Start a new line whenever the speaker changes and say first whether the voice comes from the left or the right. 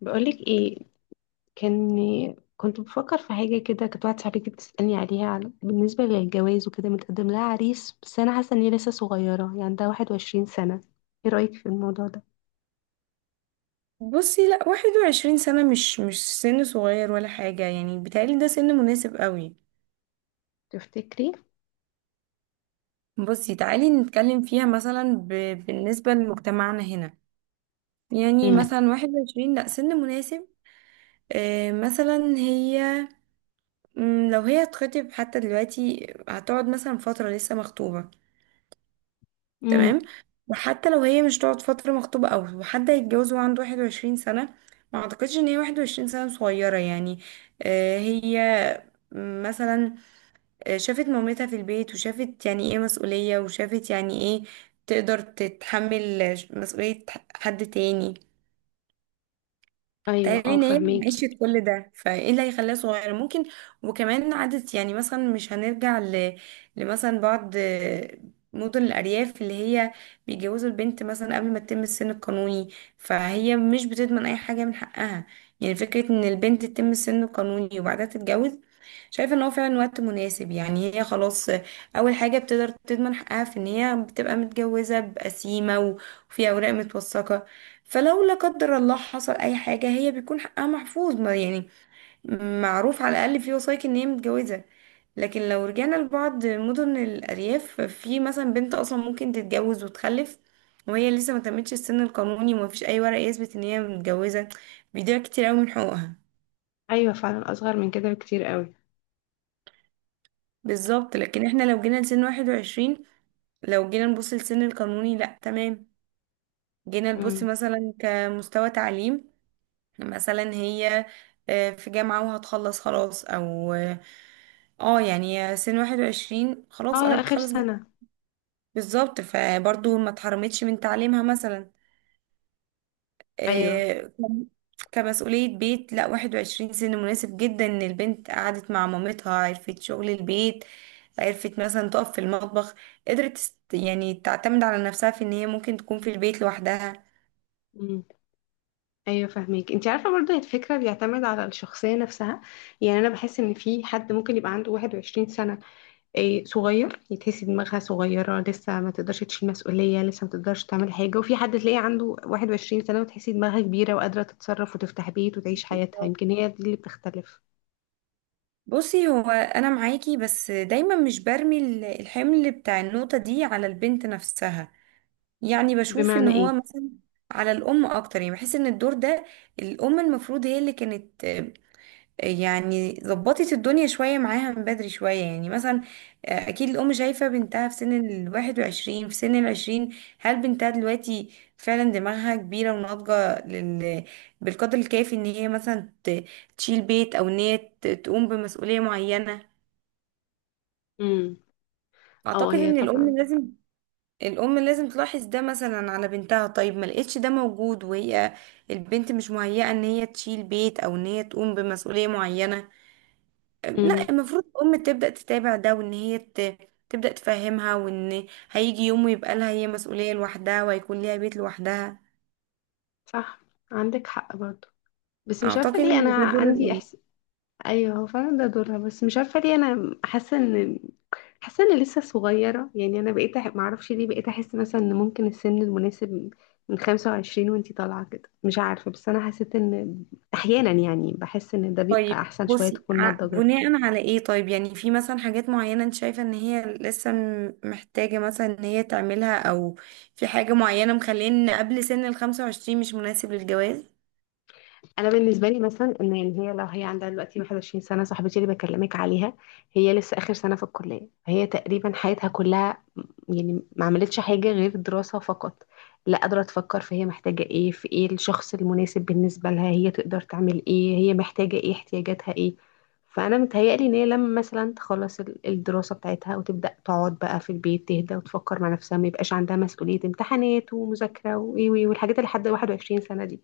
left: بقولك ايه. كان كنت بفكر في حاجة كده. كانت واحدة صاحبتي بتسألني عليها بالنسبة للجواز وكده، متقدم لها عريس، بس أنا حاسة إن هي لسه صغيرة، يعني عندها 21 سنة. ايه رأيك في الموضوع ده؟
right: بصي، لا، 21 سنة مش سن صغير ولا حاجة. يعني بيتهيألي ده سن مناسب قوي.
left: تفتكري؟
right: بصي، تعالي نتكلم فيها مثلا بالنسبة لمجتمعنا هنا. يعني
left: امم.
right: مثلا واحد وعشرين، لا، سن مناسب. مثلا هي، لو هي هتخطب حتى دلوقتي هتقعد مثلا فترة لسه مخطوبة.
left: امم.
right: تمام. وحتى لو هي مش تقعد فترة مخطوبة أو حد هيتجوز وعنده 21 سنة، ما أعتقدش إن هي 21 سنة صغيرة. يعني هي مثلا شافت مامتها في البيت، وشافت يعني ايه مسؤولية، وشافت يعني ايه، تقدر تتحمل مسؤولية حد تاني.
left: أيوة،
right: تخيلي
left: اه،
right: ان هي
left: فهماكي.
right: عشت كل ده، فايه اللي هيخليها صغيرة؟ ممكن. وكمان عدت، يعني مثلا مش هنرجع لمثلا بعض مدن الأرياف اللي هي بيجوزوا البنت مثلا قبل ما تتم السن القانوني، فهي مش بتضمن أي حاجة من حقها. يعني فكرة إن البنت تتم السن القانوني وبعدها تتجوز، شايفه ان هو فعلا وقت مناسب. يعني هي خلاص، اول حاجه بتقدر تضمن حقها في ان هي بتبقى متجوزه بقسيمه وفي اوراق متوثقه. فلو لا قدر الله حصل اي حاجه، هي بيكون حقها محفوظ، ما يعني معروف على الاقل في وثائق ان هي متجوزه. لكن لو رجعنا لبعض مدن الارياف، في مثلا بنت اصلا ممكن تتجوز وتخلف وهي لسه ما تمتش السن القانوني، ومفيش اي ورق يثبت ان هي متجوزه، بيضيع كتير قوي من حقوقها.
left: أيوة فعلا، أصغر من كده بكتير قوي.
right: بالظبط، لكن احنا لو جينا لسن 21، لو جينا نبص للسن القانوني، لا، تمام. جينا نبص
left: امم.
right: مثلا كمستوى تعليم. مثلا هي في جامعة وهتخلص خلاص، او اه آه، يعني سن 21 خلاص
left: اه،
right: قربت
left: آخر
right: تخلص
left: سنة.
right: بالظبط. فبرضه ما اتحرمتش من تعليمها. مثلا
left: ايوه.
right: آه، كم- كمسؤولية بيت، لا 21 سن مناسب جدا. ان البنت قعدت مع مامتها، عرفت شغل البيت، عرفت مثلا تقف في المطبخ، يعني تعتمد على نفسها في ان هي ممكن تكون في البيت لوحدها.
left: امم. ايوه فاهمك، انت عارفه برضه الفكره بيعتمد على الشخصيه نفسها. يعني انا بحس ان في حد ممكن يبقى عنده 21 سنه، إيه، صغير. تحسي دماغها صغيرة لسه، ما تقدرش تشيل مسؤولية، لسه ما تقدرش تعمل حاجة. وفي حد تلاقيه عنده 21 سنة وتحسي دماغها كبيرة وقادرة تتصرف وتفتح بيت وتعيش حياتها. يمكن هي دي اللي بتختلف.
right: بصي، هو انا معاكي، بس دايما مش برمي الحمل بتاع النقطة دي على البنت نفسها. يعني بشوف ان
left: بمعنى
right: هو
left: ايه؟
right: مثلا على الام اكتر. يعني بحس ان الدور ده، الام المفروض هي اللي كانت يعني ظبطت الدنيا شوية معاها من بدري شوية. يعني مثلا اكيد الام شايفة بنتها في سن الـ21، في سن الـ20. هل بنتها دلوقتي فعلا دماغها كبيرة وناضجة بالقدر الكافي ان هي مثلا تشيل بيت، او ان هي تقوم بمسؤولية معينة؟
left: امم. اه،
right: اعتقد
left: هي
right: ان
left: طبعا.
right: الام لازم، الام لازم تلاحظ ده مثلا على بنتها. طيب ما لقيتش ده موجود، وهي البنت مش مهيئه ان هي تشيل بيت او ان هي تقوم بمسؤوليه معينه،
left: امم.
right: لا المفروض الام تبدا تتابع ده، وان هي تبدا تفهمها، وان هيجي يوم ويبقى لها هي مسؤوليه لوحدها، وهيكون ليها بيت لوحدها.
left: صح. عندك حق برضو. بس مش عارفة
right: اعتقد
left: ليه انا
right: ان ده دور
left: عندي
right: الام.
left: إحس... ايوه، هو فعلا ده دورها، بس مش عارفه ليه انا حاسه ان... حاسه اني لسه صغيره، يعني انا بقيت معرفش ليه بقيت احس مثلا ان ممكن السن المناسب من 25 وانتي طالعه كده. مش عارفه، بس انا حسيت ان احيانا، يعني بحس ان ده بيبقى
right: طيب
left: احسن، شويه
right: بصي،
left: تكون نضجت.
right: بناء على ايه؟ طيب يعني في مثلا حاجات معينة انت شايفة ان هي لسه محتاجة مثلا ان هي تعملها؟ او في حاجة معينة مخليه ان قبل سن الـ25 مش مناسب للجواز؟
left: انا بالنسبه لي مثلا، ان يعني هي لو هي عندها دلوقتي 21 سنه، صاحبتي اللي بكلمك عليها، هي لسه اخر سنه في الكليه. هي تقريبا حياتها كلها يعني ما عملتش حاجة غير دراسة فقط، لا قادرة تفكر، فهي محتاجة ايه، في ايه الشخص المناسب بالنسبة لها، هي تقدر تعمل ايه، هي محتاجة ايه، احتياجاتها ايه. فأنا متهيألي إن هي لما مثلا تخلص الدراسة بتاعتها وتبدأ تقعد بقى في البيت، تهدى وتفكر مع نفسها، ما يبقاش عندها مسؤولية امتحانات ومذاكرة وإيه وإيه والحاجات اللي لحد 21 سنة دي.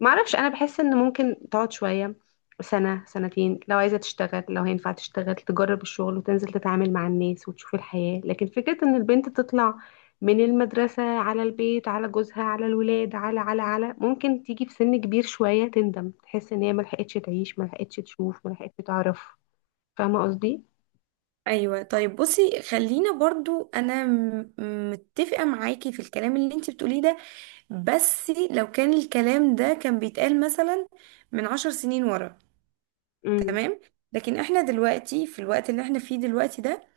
left: معرفش، انا بحس ان ممكن تقعد شويه، سنه سنتين، لو عايزه تشتغل، لو هينفع تشتغل تجرب الشغل وتنزل تتعامل مع الناس وتشوف الحياه. لكن فكره ان البنت تطلع من المدرسه على البيت على جوزها على الولاد على على على ممكن تيجي في سن كبير شويه تندم، تحس ان هي ما لحقتش تعيش، ما لحقتش تشوف، ما لحقتش تعرف. فاهمه قصدي؟
right: ايوه طيب بصي، خلينا برضو. انا متفقة معاكي في الكلام اللي انت بتقوليه ده، بس لو كان الكلام ده كان بيتقال مثلا من 10 سنين ورا،
left: امم.
right: تمام. لكن احنا دلوقتي في الوقت اللي احنا فيه دلوقتي ده،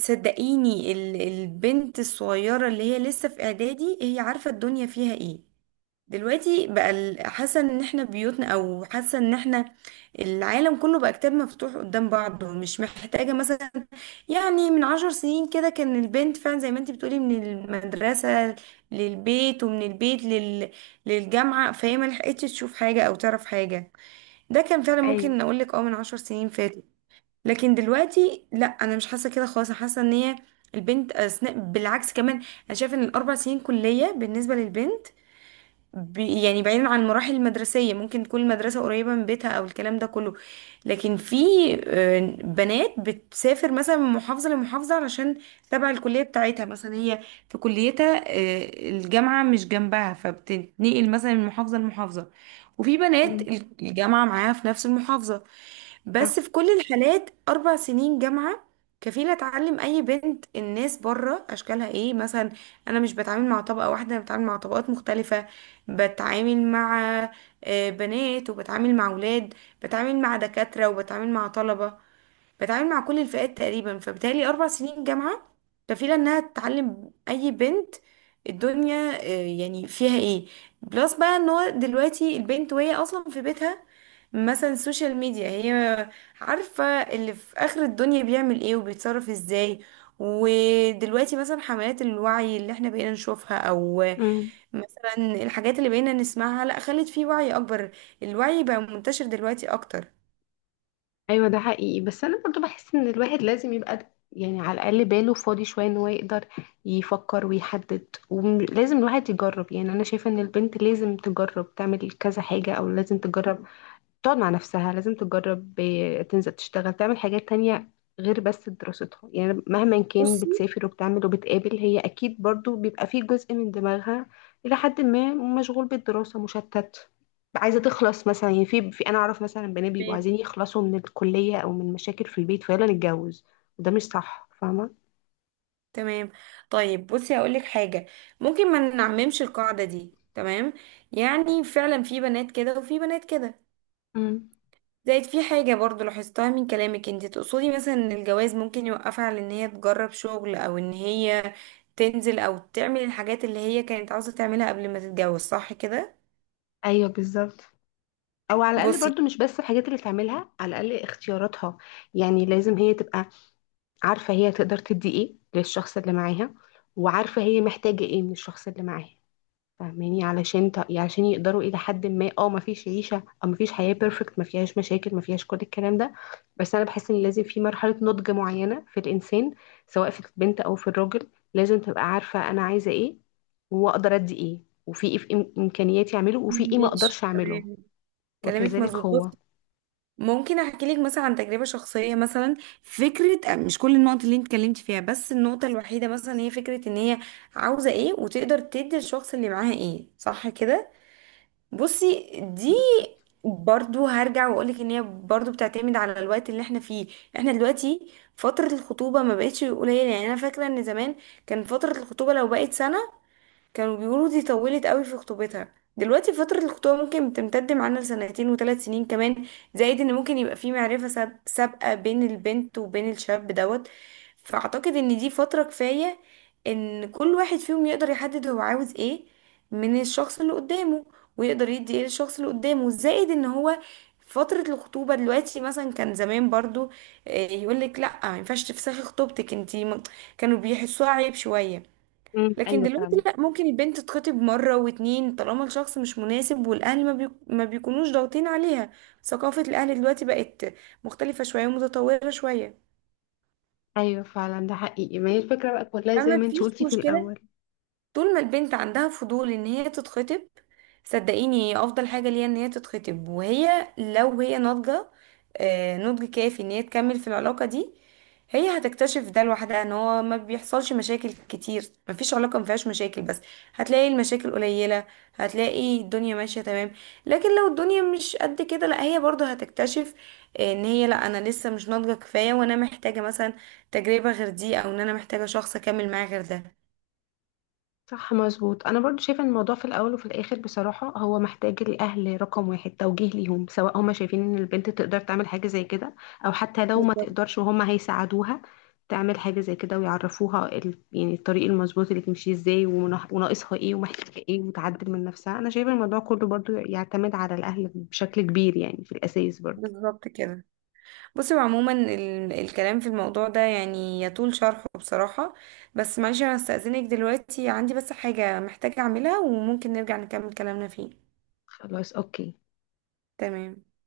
right: صدقيني البنت الصغيرة اللي هي لسه في اعدادي هي عارفة الدنيا فيها ايه. دلوقتي بقى حاسة ان احنا بيوتنا، او حاسة ان احنا، العالم كله بقى كتاب مفتوح قدام بعضه، مش محتاجة مثلا. يعني من 10 سنين كده كان البنت فعلا زي ما انت بتقولي من المدرسة للبيت، ومن البيت للجامعة، فهي ما لحقتش تشوف حاجة او تعرف حاجة. ده كان فعلا، ممكن
left: ايوه.
right: اقولك، من 10 سنين فاتوا. لكن دلوقتي لا، انا مش حاسه كده خالص. أنا حاسه ان هي البنت أثناء بالعكس كمان، انا شايفه ان الـ4 سنين كليه بالنسبه للبنت، يعني بعيدا عن المراحل المدرسيه، ممكن تكون المدرسه قريبه من بيتها او الكلام ده كله. لكن في بنات بتسافر مثلا من محافظه لمحافظه علشان تبع الكليه بتاعتها. مثلا هي في كليتها الجامعه مش جنبها، فبتتنقل مثلا من محافظه لمحافظه. وفي بنات
left: امم.
right: الجامعه معاها في نفس المحافظه. بس في كل الحالات 4 سنين جامعة كفيلة تعلم أي بنت الناس بره أشكالها إيه. مثلا أنا مش بتعامل مع طبقة واحدة، أنا بتعامل مع طبقات مختلفة. بتعامل مع بنات وبتعامل مع أولاد، بتعامل مع دكاترة وبتعامل مع طلبة، بتعامل مع كل الفئات تقريبا. فبالتالي 4 سنين جامعة كفيلة إنها تعلم أي بنت الدنيا يعني فيها إيه. بلس بقى إن هو دلوقتي البنت وهي أصلا في بيتها، مثلا السوشيال ميديا، هي عارفة اللي في آخر الدنيا بيعمل إيه وبيتصرف إزاي. ودلوقتي مثلا حملات الوعي اللي احنا بقينا نشوفها، او
left: صح.
right: مثلا الحاجات اللي بقينا نسمعها، لا خلت فيه وعي اكبر. الوعي بقى منتشر دلوقتي اكتر.
left: ايوه ده حقيقي، بس انا برضو بحس ان الواحد لازم يبقى يعني على الاقل باله فاضي شويه ان هو يقدر يفكر ويحدد. ولازم الواحد يجرب، يعني انا شايفه ان البنت لازم تجرب تعمل كذا حاجه، او لازم تجرب تقعد مع نفسها، لازم تجرب تنزل تشتغل تعمل حاجات تانية غير بس دراستها. يعني مهما كان
right: بصي،
left: بتسافر وبتعمل وبتقابل، هي أكيد برضو بيبقى فيه جزء من دماغها إلى حد ما مشغول بالدراسة، مشتت، عايزة تخلص مثلا. يعني في, في أنا أعرف مثلا بنات بيبقوا عايزين يخلصوا من الكلية أو من مشاكل في البيت فيلا نتجوز، وده مش صح. فاهمة؟
right: تمام. طيب بصي، هقولك حاجة. ممكن ما نعممش القاعدة دي، تمام. يعني فعلا في بنات كده وفي بنات كده.
left: امم.
right: زائد في حاجة برضو لاحظتها من كلامك، انت تقصدي مثلا ان الجواز ممكن يوقفها على ان هي تجرب شغل، او ان هي تنزل او تعمل الحاجات اللي هي كانت عاوزة تعملها قبل ما تتجوز، صح كده؟
left: ايوه بالظبط. او على الاقل
right: بصي،
left: برضو مش بس الحاجات اللي تعملها، على الاقل اختياراتها. يعني لازم هي تبقى عارفة هي تقدر تدي ايه للشخص اللي معاها، وعارفة هي محتاجة ايه من الشخص اللي معاها. فاهماني؟ علشان علشان يقدروا الى حد ما. اه، ما فيش عيشة او ما فيش حياة بيرفكت ما فيهاش مشاكل، ما فيهاش كل الكلام ده. بس انا بحس ان لازم في مرحلة نضج معينة في الانسان، سواء في البنت او في الراجل. لازم تبقى عارفة انا عايزة ايه واقدر ادي ايه، وفي ايه في امكانياتي اعمله وفي ايه ما اقدرش
right: ماشي
left: اعمله.
right: تمام، كلامك
left: وكذلك هو.
right: مظبوط. ممكن احكي لك مثلا عن تجربة شخصية. مثلا فكرة، مش كل النقط اللي انت اتكلمتي فيها، بس النقطة الوحيدة مثلا هي فكرة ان هي عاوزة ايه وتقدر تدي الشخص اللي معاها ايه، صح كده؟ بصي، دي
left: بالظبط.
right: برضو هرجع واقولك ان هي برضو بتعتمد على الوقت اللي احنا فيه. احنا دلوقتي فترة الخطوبة ما بقتش قليلة. يعني انا فاكرة ان زمان كان فترة الخطوبة لو بقت سنة كانوا بيقولوا دي طولت قوي في خطوبتها. دلوقتي فترة الخطوبة ممكن تمتد معانا لسنتين وثلاث سنين كمان. زائد ان ممكن يبقى في معرفة سابقة بين البنت وبين الشاب دوت. فاعتقد ان دي فترة كفاية ان كل واحد فيهم يقدر يحدد هو عاوز ايه من الشخص اللي قدامه، ويقدر يدي ايه للشخص اللي قدامه. زائد ان هو فترة الخطوبة دلوقتي، مثلا كان زمان برضو يقول لك لا ما ينفعش تفسخي خطوبتك انتي، كانوا بيحسوها عيب شوية.
left: امم.
right: لكن
left: ايوه
right: دلوقتي
left: فعلا.
right: لا، ممكن البنت تتخطب مرة واتنين طالما الشخص مش مناسب، والأهل ما بيكونوش ضاغطين عليها. ثقافة الأهل دلوقتي بقت مختلفة شوية ومتطورة شوية.
left: ايوه فعلا ده حقيقي. ما هي الفكره بقى كلها زي ما
right: فما
left: انت
right: فيش
left: قلتي في
right: مشكلة.
left: الاول.
right: طول ما البنت عندها فضول ان هي تتخطب، صدقيني هي افضل حاجة ليها ان هي تتخطب. وهي لو هي ناضجة نضج كافي ان هي تكمل في العلاقة دي، هي هتكتشف ده لوحدها ان هو ما بيحصلش مشاكل كتير. مفيش علاقة ما فيهاش مشاكل، بس هتلاقي المشاكل قليلة، هتلاقي الدنيا ماشية تمام. لكن لو الدنيا مش قد كده، لا هي برضه هتكتشف ان هي، لا انا لسه مش ناضجة كفاية، وانا محتاجة مثلا تجربة غير دي، او ان انا محتاجة شخص اكمل معاه غير
left: صح مظبوط، انا برضو شايفه ان الموضوع في الاول وفي الاخر بصراحه هو محتاج الاهل رقم واحد، توجيه ليهم سواء هما شايفين ان البنت تقدر تعمل حاجه زي كده، او حتى لو ما
right: ده.
left: تقدرش وهما هيساعدوها تعمل حاجه زي كده، ويعرفوها يعني الطريق المظبوط اللي تمشي ازاي وناقصها ايه ومحتاجه ايه وتعدل من نفسها. انا شايفه الموضوع كله برضو يعتمد على الاهل بشكل كبير، يعني في الاساس برضو.
right: بالظبط كده. بصي، هو عموما الكلام في الموضوع ده يعني يطول شرحه بصراحة. بس معلش، انا هستأذنك دلوقتي، عندي بس حاجة محتاجة اعملها وممكن نرجع نكمل كلامنا فيه.
left: خلاص، اوكي.
right: تمام.